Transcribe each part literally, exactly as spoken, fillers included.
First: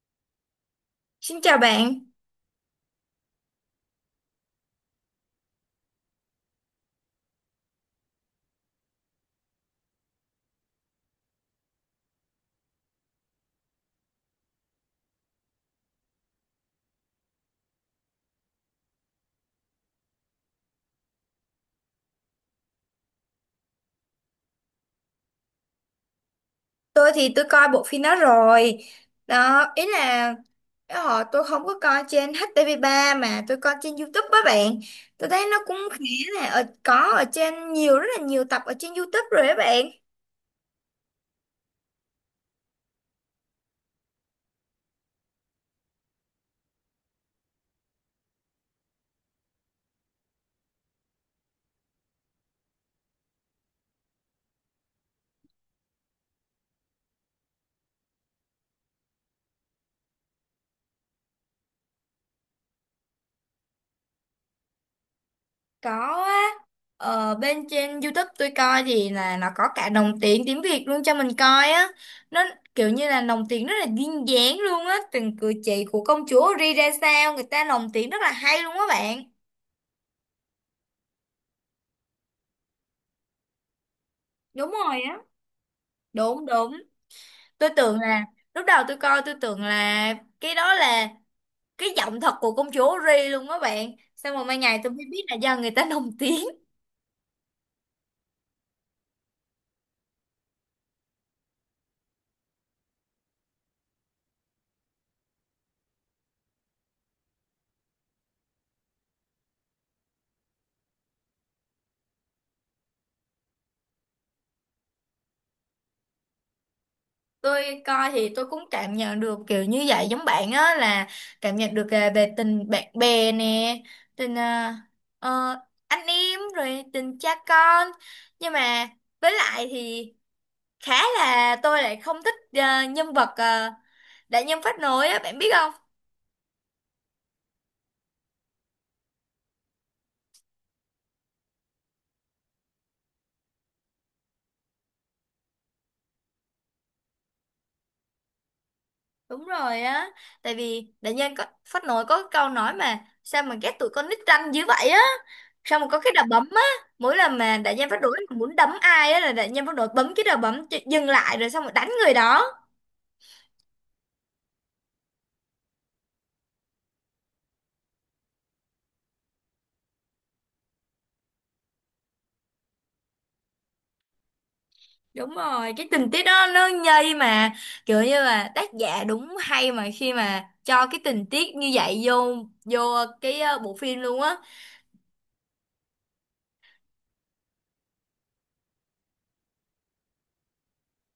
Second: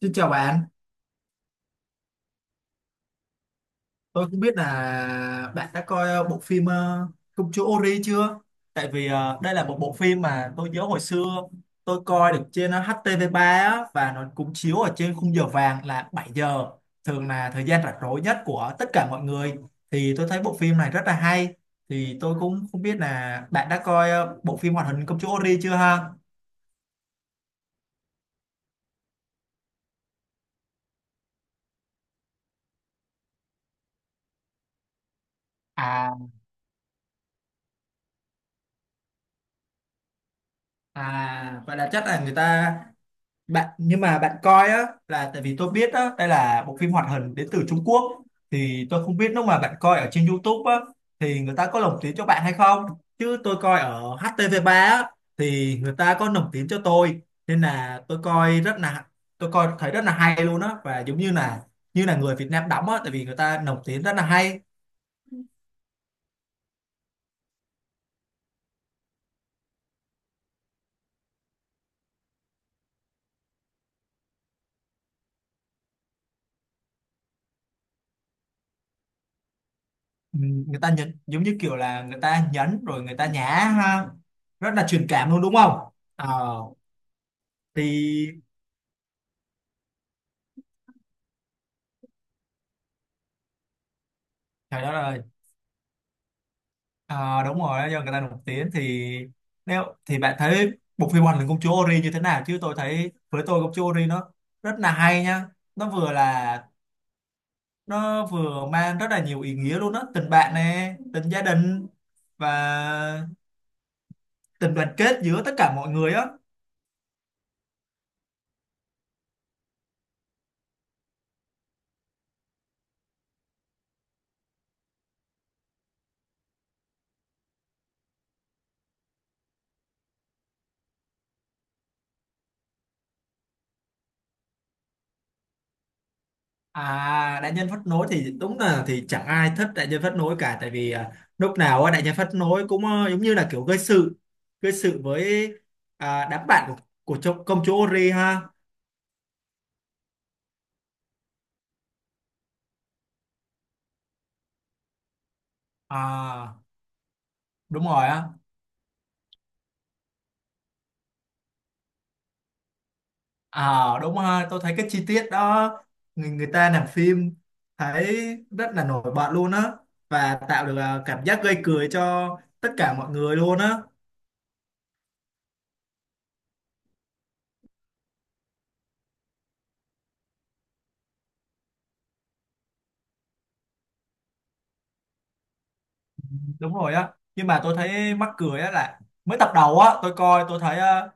Xin chào bạn, Xin chào bạn, tôi không biết là bạn đã coi ờ, bộ phim ờ, Công chúa Ori chưa? Tại vì ờ, đây là một bộ phim mà tôi nhớ hồi xưa tôi coi được trên ờ, hát tê vê ba á, và nó cũng chiếu ở trên khung giờ vàng là bảy giờ, thường là thời gian rảnh rỗi nhất của tất cả mọi người. Thì tôi thấy bộ phim này rất là hay, thì tôi cũng không biết là bạn đã coi ờ, bộ phim hoạt hình Công chúa Ori chưa ha? tôi thì tôi coi bộ phim đó rồi. Đó, ý là cái họ tôi không có coi trên hát tê vê ba mà tôi coi trên YouTube á bạn. Tôi thấy nó cũng khá À, là ở, có ở trên nhiều rất là nhiều tập ở trên YouTube rồi á bạn. à, vậy là chắc là người ta bạn nhưng mà bạn coi á là tại vì tôi biết á đây là bộ phim hoạt hình đến từ Trung Quốc, thì tôi không biết lúc mà bạn coi ở trên YouTube á thì người ta có lồng tiếng cho bạn hay không, chứ tôi coi ở hát tê vê ba á thì người ta có lồng tiếng cho tôi, nên là tôi coi rất là tôi coi thấy rất là hay luôn á, và giống như là như là người Việt Nam đóng á, tại vì người ta lồng tiếng rất là hay. Có á, ở bên trên YouTube tôi coi thì là nó có cả đồng tiền tiếng Việt luôn cho mình coi á. Nó kiểu như là lồng tiếng rất là duyên dáng luôn á, từng cử chỉ của công chúa Ri ra sao, người ta lồng tiếng rất là hay luôn á bạn. Ừ, người ta nhấn giống như kiểu là người ta nhấn rồi người ta nhả ha, Đúng rất là rồi truyền á. cảm luôn đúng không? Ờ Đúng, đúng, tôi tưởng là thì lúc đầu tôi coi tôi tưởng là cái đó là cái giọng thật của công chúa Ri luôn đó bạn, xong rồi mai ngày Trời tôi đất mới ơi, biết là do người ta lồng tiếng. Ờ, đúng rồi đó, do người ta nổi tiếng thì nếu thì bạn thấy bộ phim Hoàng Linh Công Chúa Ori như thế nào, chứ tôi thấy với tôi Công Chúa Ori nó rất là hay nha. nó vừa là nó vừa mang rất là nhiều ý nghĩa luôn đó, tình bạn nè, tình gia đình và tình đoàn kết giữa tất cả mọi người á. Tôi coi thì tôi cũng cảm nhận được kiểu như vậy giống bạn á, là cảm nhận được à, về tình bạn bè nè, tình à, ờ, anh em rồi tình cha con. Nhưng mà với lại thì khá là tôi lại không thích à, nhân vật uh, đại nhân phát nổi á bạn biết không. À đại nhân phát nối thì đúng là thì chẳng ai thích đại nhân phát nối cả, tại vì à, lúc nào á, đại nhân phát nối cũng ờ, giống như là kiểu gây sự, gây sự với à, đám bạn của, của cho- công chúa Ori ha. Đúng rồi á, tại vì đại nhân có phát nổi có cái câu nói mà sao mà ghét tụi con nít ranh dữ vậy á, sao mà có cái đòn bấm À, á, mỗi lần mà đại đúng nhân phát rồi nổi á. muốn đấm ai á là đại nhân phát nổi bấm cái đòn bấm cho- dừng lại rồi xong rồi đánh người đó. À, đúng ha. Tôi thấy cái chi tiết đó người, người ta làm phim thấy rất là nổi bật luôn á, và tạo được à, cảm giác gây cười cho tất cả mọi người luôn á. Đúng rồi, cái tình tiết đó nó nhây mà, kiểu như là tác giả đúng hay mà khi mà cho cái tình tiết như vậy vô vô cái ờ, bộ phim luôn á. Đúng rồi á. Nhưng mà tôi thấy mắc cười á là mới tập đầu á, tôi coi tôi thấy à,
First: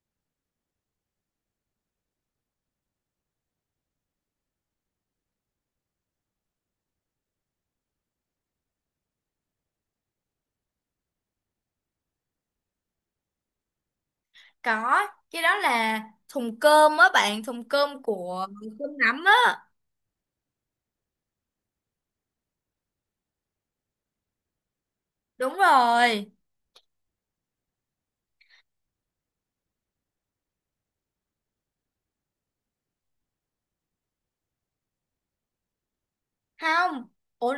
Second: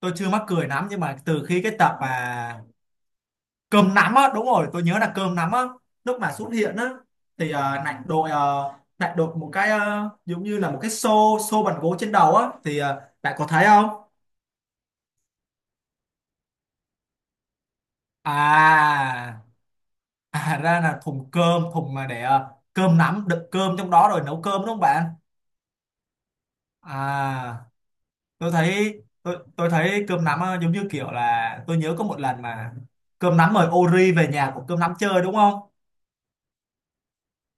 tôi chưa mắc cười lắm, nhưng mà từ khi cái tập mà cơm nắm á, đúng rồi tôi nhớ là cơm nắm á, lúc mà xuất hiện á thì uh, lại đội ờ, lại đội một cái ờ, giống như là một cái xô xô bằng gỗ trên đầu á, thì ờ, bạn có thấy không? Có, cái đó là thùng cơm á bạn, thùng cơm À của cơm nắm á. à ra là thùng cơm, thùng mà để ờ, cơm nắm đựng cơm trong đó rồi nấu cơm đúng không bạn? Đúng rồi. À tôi thấy tôi tôi thấy cơm nắm ờ, giống như kiểu là tôi nhớ có một lần mà cơm nắm mời Ori về nhà của cơm nắm chơi đúng không? Không. Ủa,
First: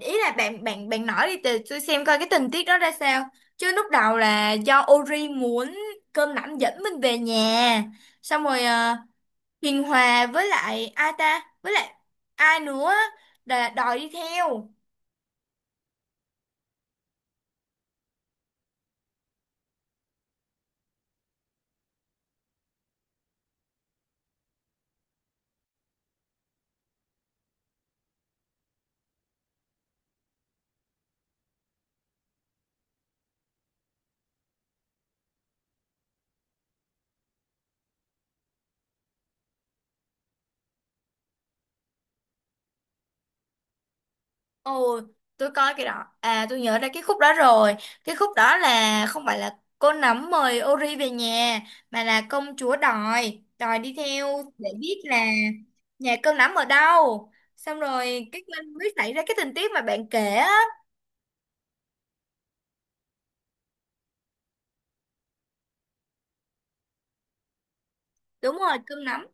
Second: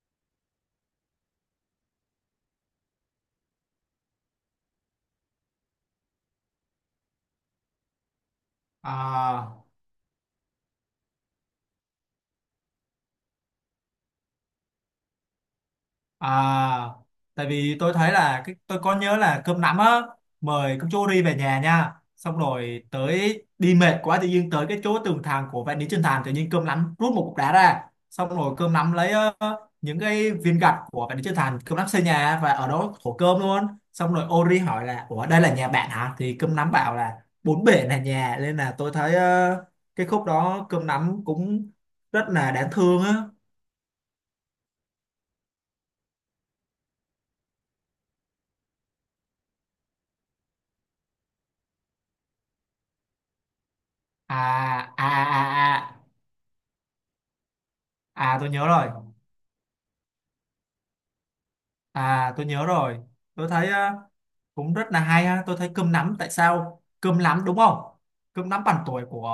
ý là bạn bạn bạn nói đi từ tôi xem coi cái tình tiết đó ra sao, chứ lúc đầu là do Ori muốn cơm nắm dẫn mình về nhà xong rồi, ờ, À Hiền Hòa với lại ai ta với lại ai nữa á, là đòi đi theo. À, tại vì tôi thấy là cái tôi có nhớ là cơm nắm á mời công chúa đi về nhà nha. Xong rồi tới đi mệt quá, tự nhiên tới cái chỗ tường thành của vạn lý trường thành, tự nhiên cơm nắm rút một cục đá ra. Xong rồi cơm nắm lấy ờ, những cái viên gạch của vạn lý trường thành, cơm nắm xây nhà và ở đó thổ cơm luôn. Xong rồi Ori hỏi là ủa đây là nhà bạn hả? Thì cơm nắm bảo là bốn bể là nhà, nên là tôi thấy ờ, cái khúc đó cơm nắm cũng rất là đáng thương á. Ồ, tôi coi cái đó. À, tôi nhớ ra cái khúc đó rồi. Cái khúc đó là không phải là cô nấm mời Ori về nhà, mà là công chúa đòi, đòi đi À theo để biết à là à à. nhà cô nấm ở đâu. Xong rồi À cái tôi nhớ mình rồi. mới xảy ra cái tình tiết mà bạn kể á. À tôi nhớ rồi. Tôi thấy ờ, cũng rất là hay ha. Tôi thấy cơm nắm tại sao? Cơm nắm đúng không? Cơm Đúng nắm rồi, bằng cơm tuổi nấm. của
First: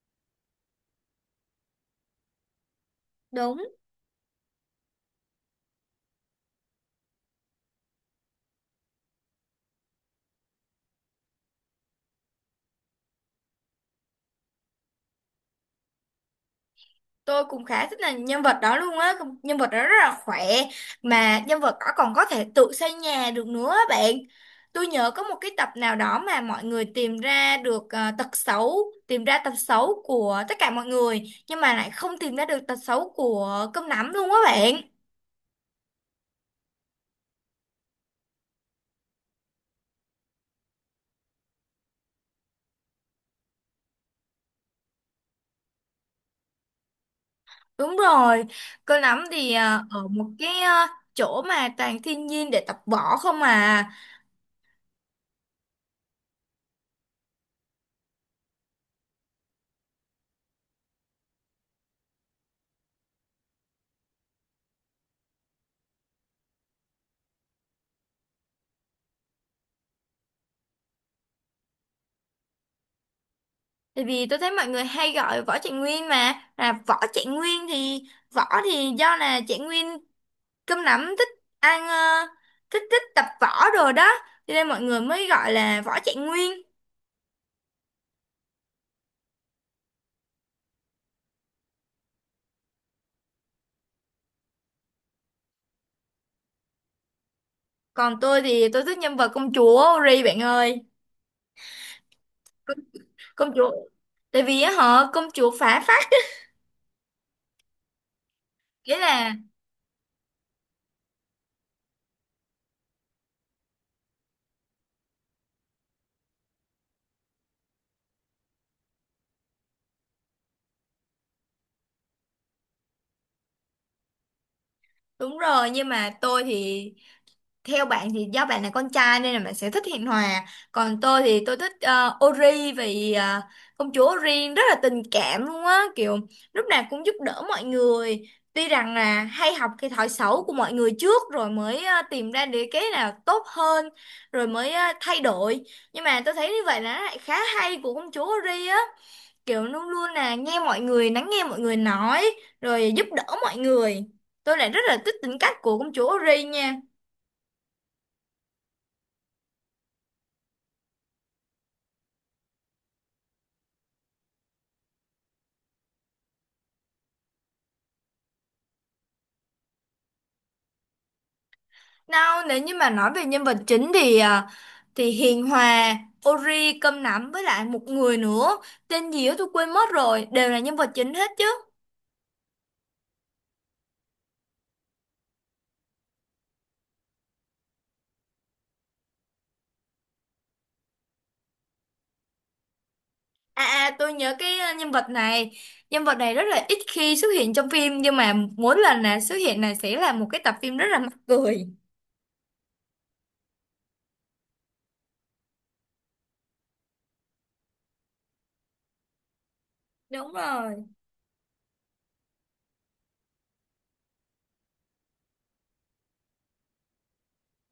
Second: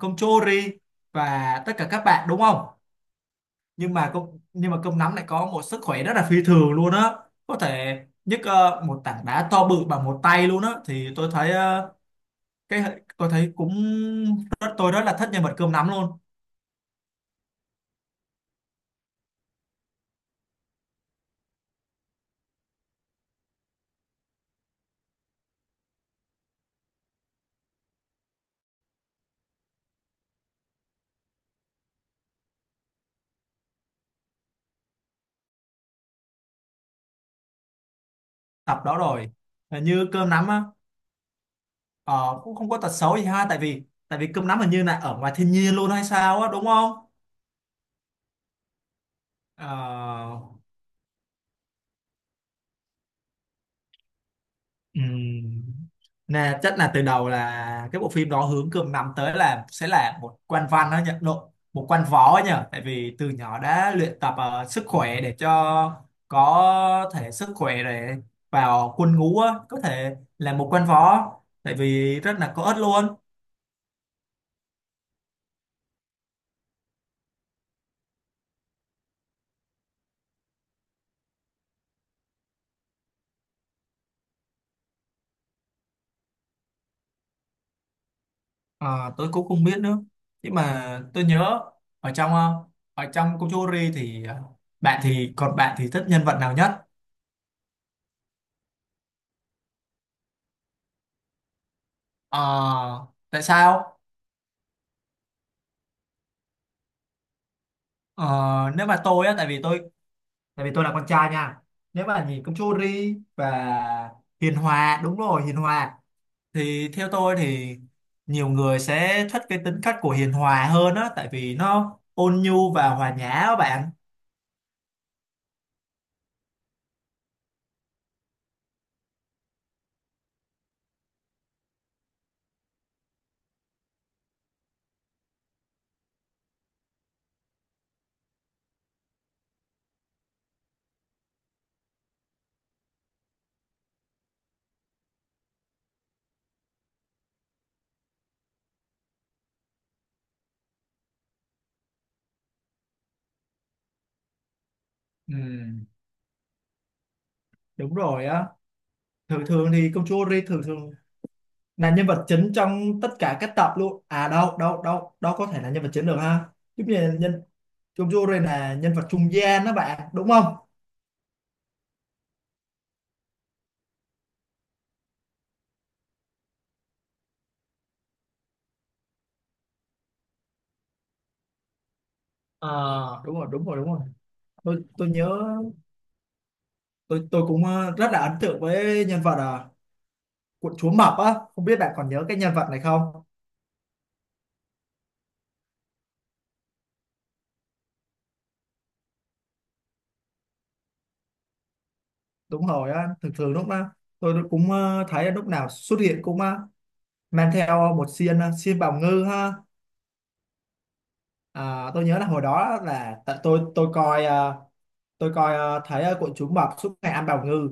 cơm chori và tất cả các bạn đúng không? Đúng. Nhưng mà cơm nhưng mà cơm nắm lại có một sức khỏe rất là phi thường luôn á. Có thể nhấc ờ, một tảng đá to bự bằng một tay luôn á, thì tôi thấy ờ, cái tôi thấy cũng rất tôi rất là thích nhân vật cơm nắm luôn. Tôi cũng khá thích là nhân vật đó luôn á. Không- nhân vật đó rất là khỏe mà nhân vật đó còn có thể tự xây nhà được nữa á bạn. Tôi nhớ có một cái tập nào đó mà mọi người tìm ra được ờ, tật xấu, tìm ra tật xấu của tất cả mọi người nhưng mà lại không tìm ra được tật xấu của cơm nắm luôn á bạn. Tập đó rồi. Là Như cơm nắm á. Ờ, cũng không có tật xấu gì ha, tại vì tại vì cơm nắm hình như là ở ngoài thiên nhiên luôn hay sao á đúng không? Đúng rồi, cơm nắm thì ờ, ở một Ờ, cái ờ, chỗ mà toàn thiên nhiên để tập võ không à. ừm, nè chắc là từ đầu là cái bộ phim đó hướng cơm nắm tới là sẽ là một quan văn đó nhỉ, lộ một quan võ ấy nhỉ, tại vì từ nhỏ đã luyện tập ờ, sức khỏe để cho có thể sức khỏe để vào quân ngũ á, có thể là một quan võ, tại vì rất là có ích luôn. Tại vì tôi thấy mọi người hay gọi Võ Trạng Nguyên mà, là Võ Trạng Nguyên thì Võ thì do là Trạng Nguyên, cơm nắm thích ăn ờ, thích thích tập võ rồi đó, cho nên mọi người mới gọi là Võ Trạng Nguyên. À, tôi cũng không biết nữa, nhưng mà tôi nhớ ở trong ờ, ở trong Kochori thì ờ, bạn thì còn bạn thì thích nhân vật nào nhất? Còn tôi thì tôi thích nhân vật công chúa Ri bạn ơi. Ờ, tại Công chúa sao? Tại vì á họ công chúa phá phách, Ờ, nếu nghĩa mà tôi á, là... tại vì tôi tại vì tôi là con trai nha, nếu mà nhìn Kochori và Hiền Hòa, đúng rồi Hiền Hòa, thì theo tôi thì nhiều người sẽ thích cái tính cách của Hiền Hòa hơn á, tại vì nó ôn nhu và hòa nhã á bạn. Đúng rồi, nhưng mà tôi thì, theo bạn thì do bạn là con trai nên là bạn sẽ thích Hiền Hòa, còn tôi thì tôi thích ờ, Ori vì ờ, công chúa Ori rất là tình cảm luôn á, kiểu lúc nào cũng giúp đỡ mọi người, tuy rằng là hay học cái thói xấu của mọi người trước rồi mới ờ, tìm ra được cái nào tốt hơn rồi mới ờ, thay đổi. Nhưng mà tôi thấy như vậy là nó lại khá hay của công chúa Ori á, kiểu luôn luôn là nghe mọi người, lắng nghe mọi người nói rồi giúp đỡ mọi người. Tôi lại rất là thích Ừ, tính cách của công chúa Ori nha. đúng rồi á. Thường thường thì Công chúa Ri thường thường là nhân vật chính trong tất cả các tập luôn, à đâu đâu đâu đâu có thể là nhân vật chính được ha, giống như nhân Chung Jure là nhân vật trung gian đó bạn đúng không? Nào, nếu như mà nói về nhân vật chính thì à, thì Hiền Hòa, Ori, Cơm Nắm với lại một người nữa tên gì đó tôi quên mất rồi đều là nhân vật chính hết chứ. À đúng rồi đúng rồi đúng rồi tôi tôi nhớ tôi tôi cũng ờ, rất là ấn tượng với nhân vật à, của chúa Mập á, không biết bạn còn nhớ cái nhân vật này không? À, à, tôi nhớ cái à, nhân vật này. Nhân vật này rất là ít khi xuất hiện trong phim nhưng mà mỗi lần là xuất hiện này sẽ là một cái tập phim rất là mắc cười. Đúng rồi á, thường thường lúc đó tôi cũng ờ, thấy lúc nào xuất hiện cũng ờ, mang theo một xiên ờ, xiên bào ngư ha. Đúng rồi. À, tôi nhớ là hồi đó là tại tôi tôi coi ờ, tôi coi ờ, thấy ờ, của chú mập suốt ngày ăn bào ngư,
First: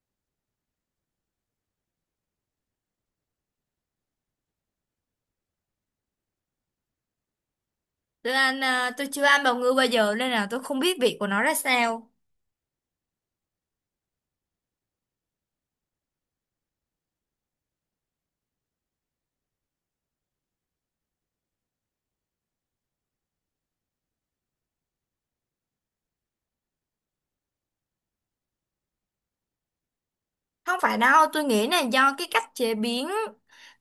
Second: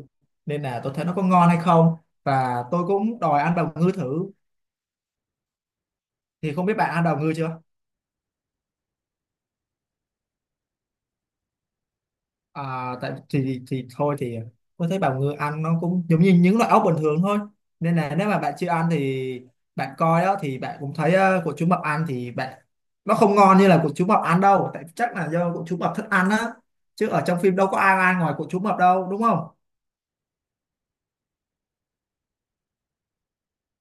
nên là tôi thấy nó có ngon hay không, và tôi cũng đòi ăn bào ngư thử, thì không biết bạn ăn bào ngư chưa. Tôi ăn à, tôi chưa ăn bào ngư bao giờ nên là tôi không biết vị của nó ra sao. À, tại thì thì thôi thì tôi thấy bào ngư ăn nó cũng giống như những loại ốc bình thường thôi, nên là nếu mà bạn chưa ăn thì bạn coi đó thì bạn cũng thấy ờ, của chú mập ăn thì bạn nó không ngon như là của chú mập ăn đâu, tại chắc là do của chú mập thích ăn á, chứ ở trong phim đâu có ai ăn ngoài của chú mập đâu đúng không? Không phải đâu, tôi nghĩ là do cái cách chế biến.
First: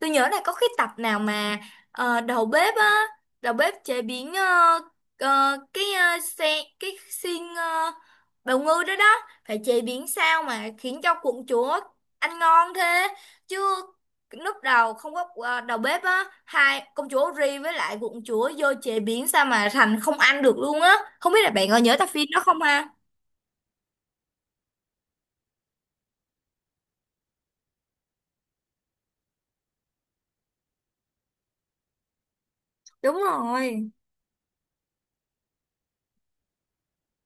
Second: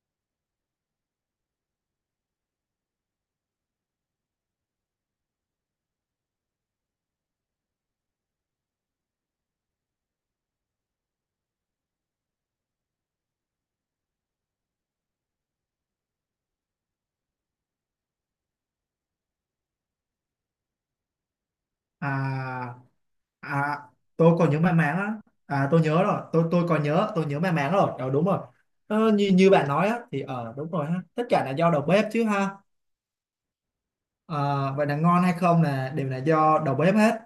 Tôi nhớ là có cái tập nào mà ờ, đầu bếp á, đầu bếp chế biến ờ, ờ, cái ờ, xe cái xiên ờ, bào ngư đó đó, phải chế biến sao mà khiến cho quận chúa ăn ngon thế. Chứ lúc đầu không có ờ, đầu bếp á, hai công chúa Ri với lại quận chúa vô chế biến sao mà thành không ăn được luôn á. Không biết là bạn có nhớ tập phim đó không À ha? À, tôi còn nhớ may mắn á. À, tôi nhớ rồi. Tôi tôi còn nhớ, tôi nhớ may mắn rồi. Ờ, đúng rồi. Ờ, như như bạn nói á, thì ờ đúng rồi ha. Tất cả là do đầu bếp chứ ha. Đúng rồi. Ờ, vậy là ngon hay không là đều là do đầu bếp hết.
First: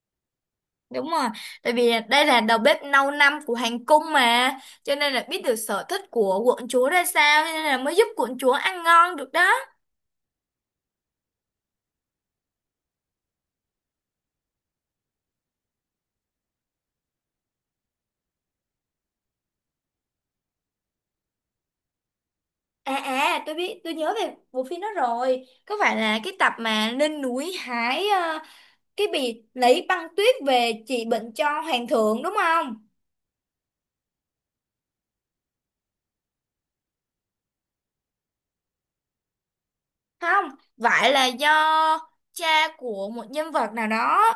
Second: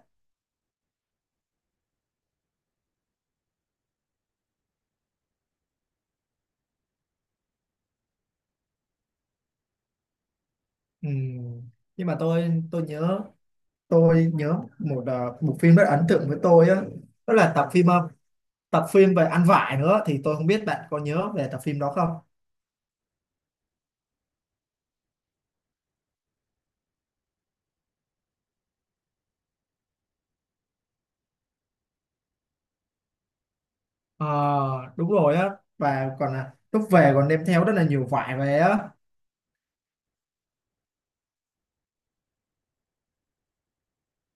Đúng rồi, tại vì đây là đầu bếp lâu năm của hoàng cung mà, cho nên là biết được sở thích của quận chúa ra sao, cho nên là mới giúp quận chúa ăn ngon được đó. Ừm, Nhưng mà tôi tôi nhớ tôi nhớ một ờ, một phim rất ấn tượng với tôi á, đó là tập phim ờ, tập phim về ăn vải nữa, thì tôi không biết bạn có nhớ về tập phim đó không? À, à, tôi biết, tôi nhớ về bộ phim đó rồi. Có phải là cái tập mà lên núi hái ờ, cái bì lấy băng tuyết về trị bệnh cho hoàng thượng đúng không? Ờ, đúng rồi á, và còn là lúc về còn đem theo rất là nhiều vải về á. Không, phải là do cha của một nhân vật nào đó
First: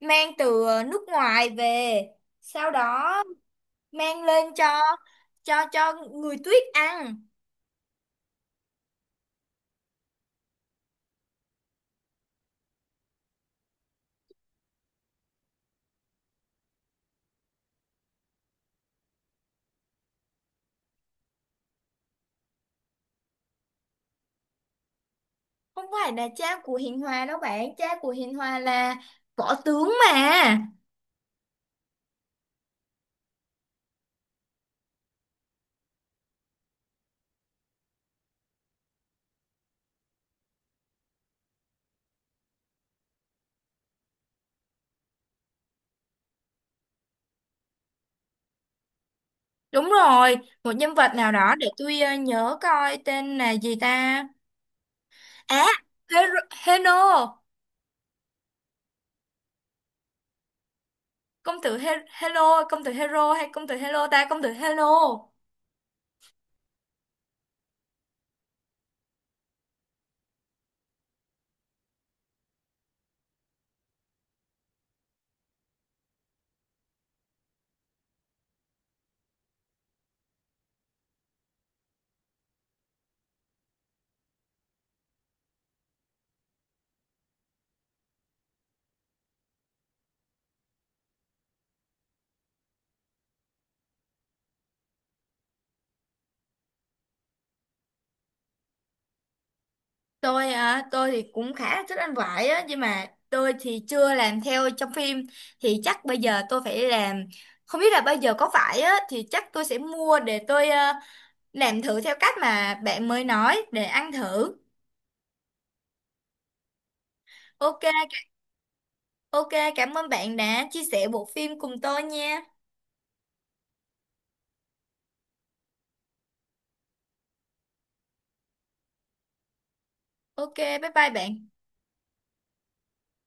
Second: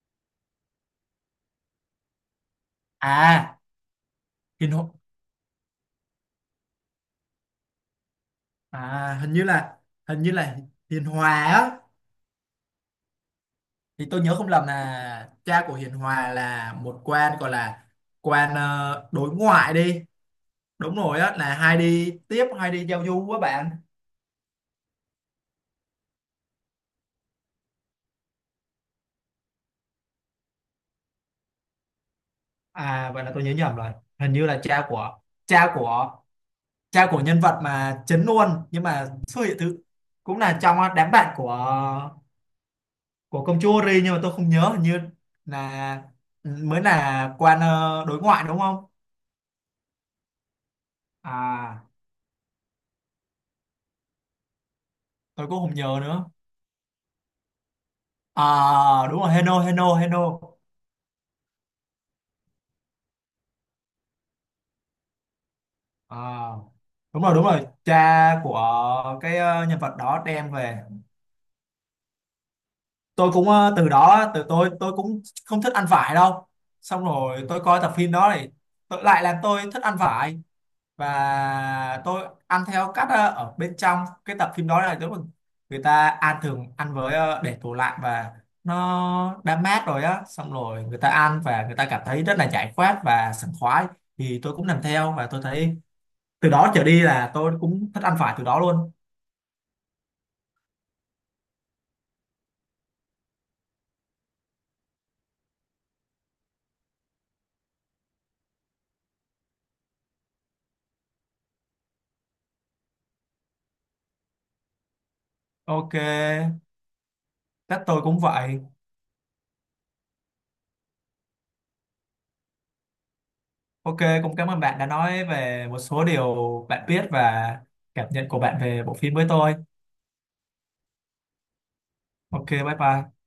mang từ nước ngoài về, sau đó À, mang lên hình cho cho cho người tuyết ăn. à hình như là hình như là Hiền Hòa á, thì tôi nhớ không lầm là cha của Hiền Hòa là một quan gọi là quan ờ, đối ngoại đi, đúng rồi á là hay đi tiếp hay đi giao du á bạn. Không phải là cha của Hiền Hòa đâu bạn, cha của Hiền Hòa là võ tướng mà. À vậy là tôi nhớ nhầm rồi, hình như là cha của cha của cha của nhân vật mà chính luôn, nhưng mà xuất hiện thứ, cũng là trong đám bạn của của công chúa Ri, nhưng mà tôi không nhớ, hình như là ừ, mới là quan ờ, đối ngoại đúng không? Đúng rồi, một nhân vật nào đó, để À tôi ờ, nhớ coi tên là gì ta. tôi cũng À, không nhớ nữa. Hero, Heno. À đúng rồi Heno Heno Heno. Công tử He Hello, công tử Hero hay công tử Hello ta, công tử Hello. À, đúng rồi đúng rồi cha của cái ờ, nhân vật đó đem về, tôi cũng ờ, từ đó từ tôi tôi cũng không thích ăn vải đâu, xong rồi tôi coi tập phim đó thì tôi lại làm tôi thích ăn vải, và tôi ăn theo cách ờ, ở bên trong cái tập phim đó là đúng là người ta ăn thường ăn với ờ, để tủ lạnh và nó đã mát rồi á, xong rồi người ta ăn và người ta cảm thấy rất là giải khoát và sảng khoái, thì tôi cũng làm theo và tôi thấy từ đó trở đi là tôi cũng thích ăn phải từ đó luôn. Tôi à, tôi thì cũng khá là thích ăn vải á nhưng mà tôi thì chưa làm theo trong phim, thì chắc bây giờ tôi phải làm. Không biết là bây giờ có vải á thì chắc tôi sẽ mua để tôi à, làm thử theo cách mà bạn mới nói để ăn thử. OK chắc OK. tôi cũng vậy. OK, cảm ơn bạn đã chia sẻ bộ phim cùng tôi nha. OK cũng cảm ơn bạn đã nói về một số điều bạn biết và cảm nhận của bạn về bộ phim với tôi. OK, bye bye bạn. OK bye bye.